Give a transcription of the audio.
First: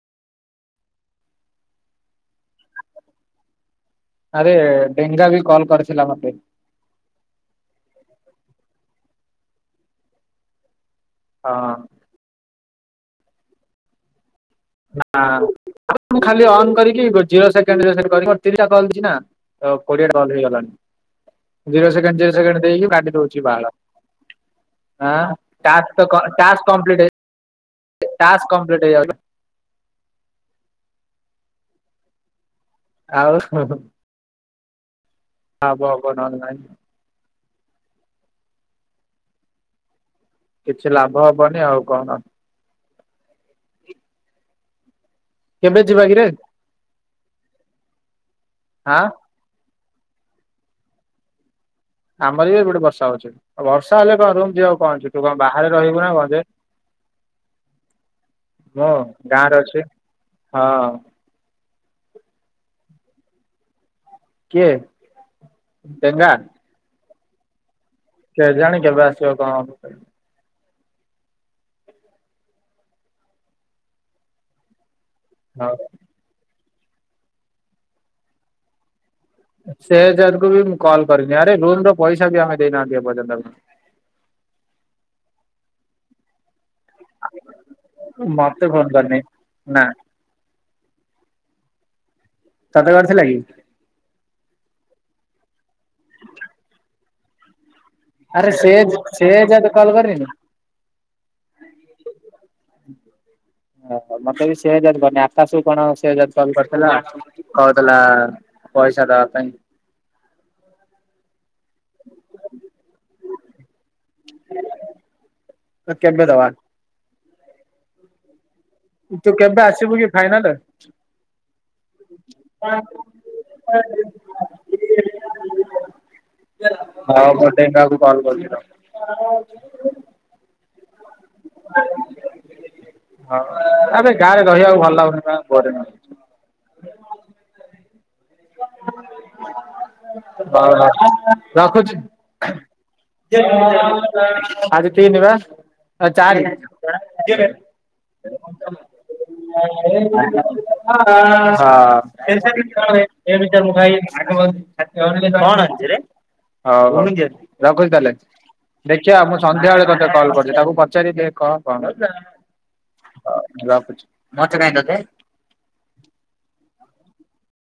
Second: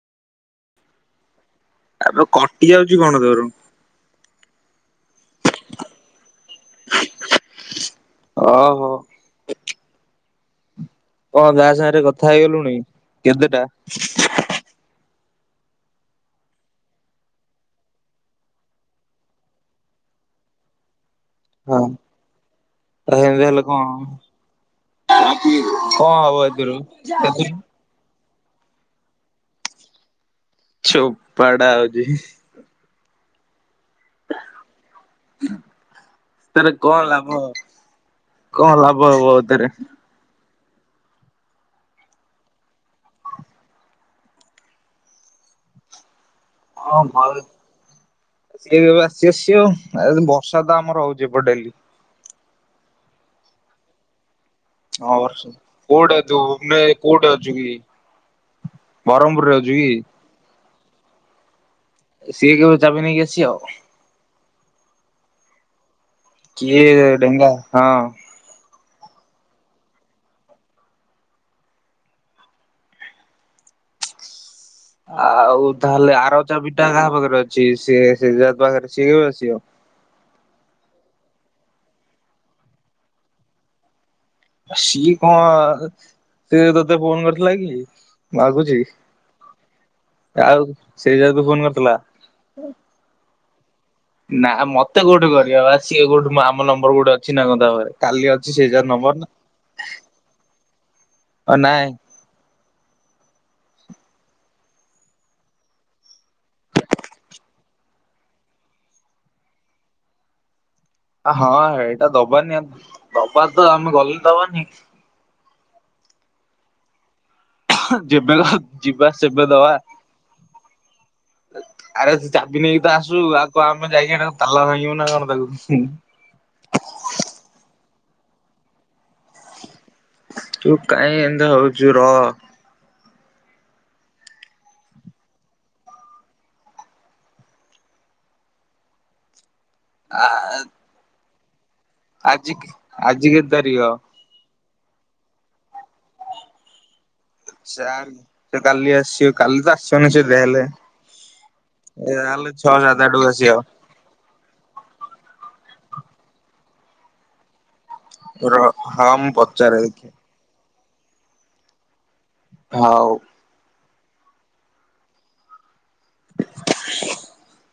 ଆବେ କଟି ଯାଉଛି କଣ ତୋର। ଆରେ ଡେଙ୍ଗା ବି କଲ କରିଥିଲା ମତେ। ଓହୋ। କଁ ହଁ ତା ସାଙ୍ଗରେ କଥା ହେଇଗଲୁଣି କେତେଟା। ନା ଆବେ ମୁଁ ଖାଲି ଏଇ କରିକି [inaudible] ତ କୋଡିଏ ଟା ଖଣ୍ଡେ ହେଇଗଲଣି। ହଁ ଜିରୋ ସେକଣ୍ଡ ଜିରୋ ସେକେଣ୍ଡ ଦେଇକି ତ କାଟି ସେମିତି ହେଲେ ଦଉଛି! କଣ ! ! ! ! ! ! ! ! ! ଆଁ ଟାକ୍ସ କଣ ହବ ଟାକ୍ସ ଏଥିରୁ କମ୍ପିଲ୍ଟ କେତେ ଟାକ୍ସ କମ୍ପିଲ୍ଟ ହେଇଯାଉଛି। ଚୋପାଡା ହଉଛି। ଆଉ ହୁଁ ହୁଁ ହବ ହବ ନହେଲେ ତାର ନାଇଁ। କଣ ଲାଭ କଣ ଲାଭ ହବ ଏଥିରେ। କିଛି ଲାଭ ହବନି ଆଉ କଣ। କେବେ ଯିବା କିରେ। [unintelligible] ଆଉ ବର୍ଷା ଆଁ ତ ଆମର ହଉଛି ଏପଟେ ଡେଲି। ଆମର ବି ଏପଟେ ବର୍ଷା ହଉଛି ଆଉ ବର୍ଷା କଁ ରୁମ ଯିବାକୁ। କଣ ଅଛି ତୁ ହଁ କଣ ବର୍ଷେ ବାହାରେ ରହିବୁ ନା କଉଠେ କଣ ଯେ ତୁ ଭୁବନେ କଉଠେ ଅଛୁ କି। ମୁଁ ଗାଁରେ ବାରମପୁରରେ ଅଛୁ ଅଛି କି। ହଁ। ସିଏ କେବେ ଚାବି ନେଇକି ଆସିବ। କିଏ ଡେଙ୍ଗା। କିଏ ଡେଙ୍ଗା ହଁ। କେଜାଣି କେବେ ଆସିବ କଣ ହବ। ହଁ ଆଉ ତାହେଲେ ଆର ଚାବିଟା କାହା ପାଖରେ ଅଛି ସେ ସେହେଜାଦ ପାଖରେ ସିଏ କେବେ ଆସିବ। ସେହଜାଦ କୁୁ ବି ମୁଁ କଲ୍ କରିନି ଆରେ ରୁମ୍ ର ପଇସା ବି ଆମେ ଦେଇନାହାନ୍ତି ଏପର୍ଯ୍ୟନ୍ତ। ସିଏ କଁ। ସେୟା ତୋତେ ଫୋନ କରିଥିଲାକି ମତେ ମାଗୁଚି? ଫୋନ୍ କରିନି ନା ଆଉ ସେଇ ଜେହେତୁ ଫୋନ କରିଥିଲା। ତତେ କରିଥିଲା କି? ନା ମତେ କୋଉଠି କରିବ ବା ସିଏ କୋଉଠି ଆମ ନମ୍ବର କୋଉଠୁ ଅଛି ନା କଣ ତା ପାଖରେ। କାଲି ଅଛି ଆରେ ସେ ସେଜା ନମ୍ବର ନା ସେ ଜଦି କଲ୍ କରେନି ଓ ନାଇଁ ଓ ହଁ ମତେବି ସେ ଜଦ କରିନି ଆକାଶକୁ ବି କଣ ସେ ଜଦୀ କଲ କରିଥିଲା। କହୁଥିଲା ପଇସା ଦବା ପାଇଁ। ହଁ ଏଇଟା ଦବାନି ଦବାତ ଆମେ ଗଲେ ଦବାନି। କେବେ ଦବା? [unintelligible] ଯେବେ ଜିବା ତୁ ସେବେ କେବେ ଦବା। ଆସିବୁ କି ଫାଇନାଲ? ଆରେ ଚାବି ନେଇକିତ ଆସୁ ଆଉ କଁ ଆମେ ଯାଇକି ତାଲା ଭାଙ୍ଗିବୁନା କଣ ତାକୁ ହୁଁ। ହଁ ଗୋଟେ କାକୁ କଲ କରିକି କ [unintelligible] ତୁ କାଇଁ ଏମିନ୍ତି ହଉଚୁ ରହ। ହଁ ଆଁବେ ଗାଁରେ ରହିବାକୁ ଭଲ ଲାଗୁନି କହିଲା ପରେ ହଉ ହଉ ରଖୁଚି? ଆଜିକି ଆଜି କେତେ ତାରିଖ? ଆଜି ତିନି ବା ଚାରି। ସେ କାଲି [unintelligible] ଆସିବ କାଲି ତ ଆସିବନି ହଁ। ସେ ଯାହାହେଲେ। [unintelligible] ଭାଇ ଯାହାହେଲେ ଛଅ ସାତ କଣ ଆଡକୁ ଆସିବ ଆଣୀଚୁରେ ହୁଁ ହଁ ରଖୁଚି ତାହେଲେ? ର ହଁ ଦେଖିଆ ମୁଁ ପଚାରେ ସନ୍ଧ୍ୟାବେଳେ ଦେଖେ ତତେ କଲ୍ କରିବି ତାକୁ ପଚାରି କହ କଣ ହୋଉ। ହଉ ରଖୁଚି ମତେ କାହିଁ ତତେ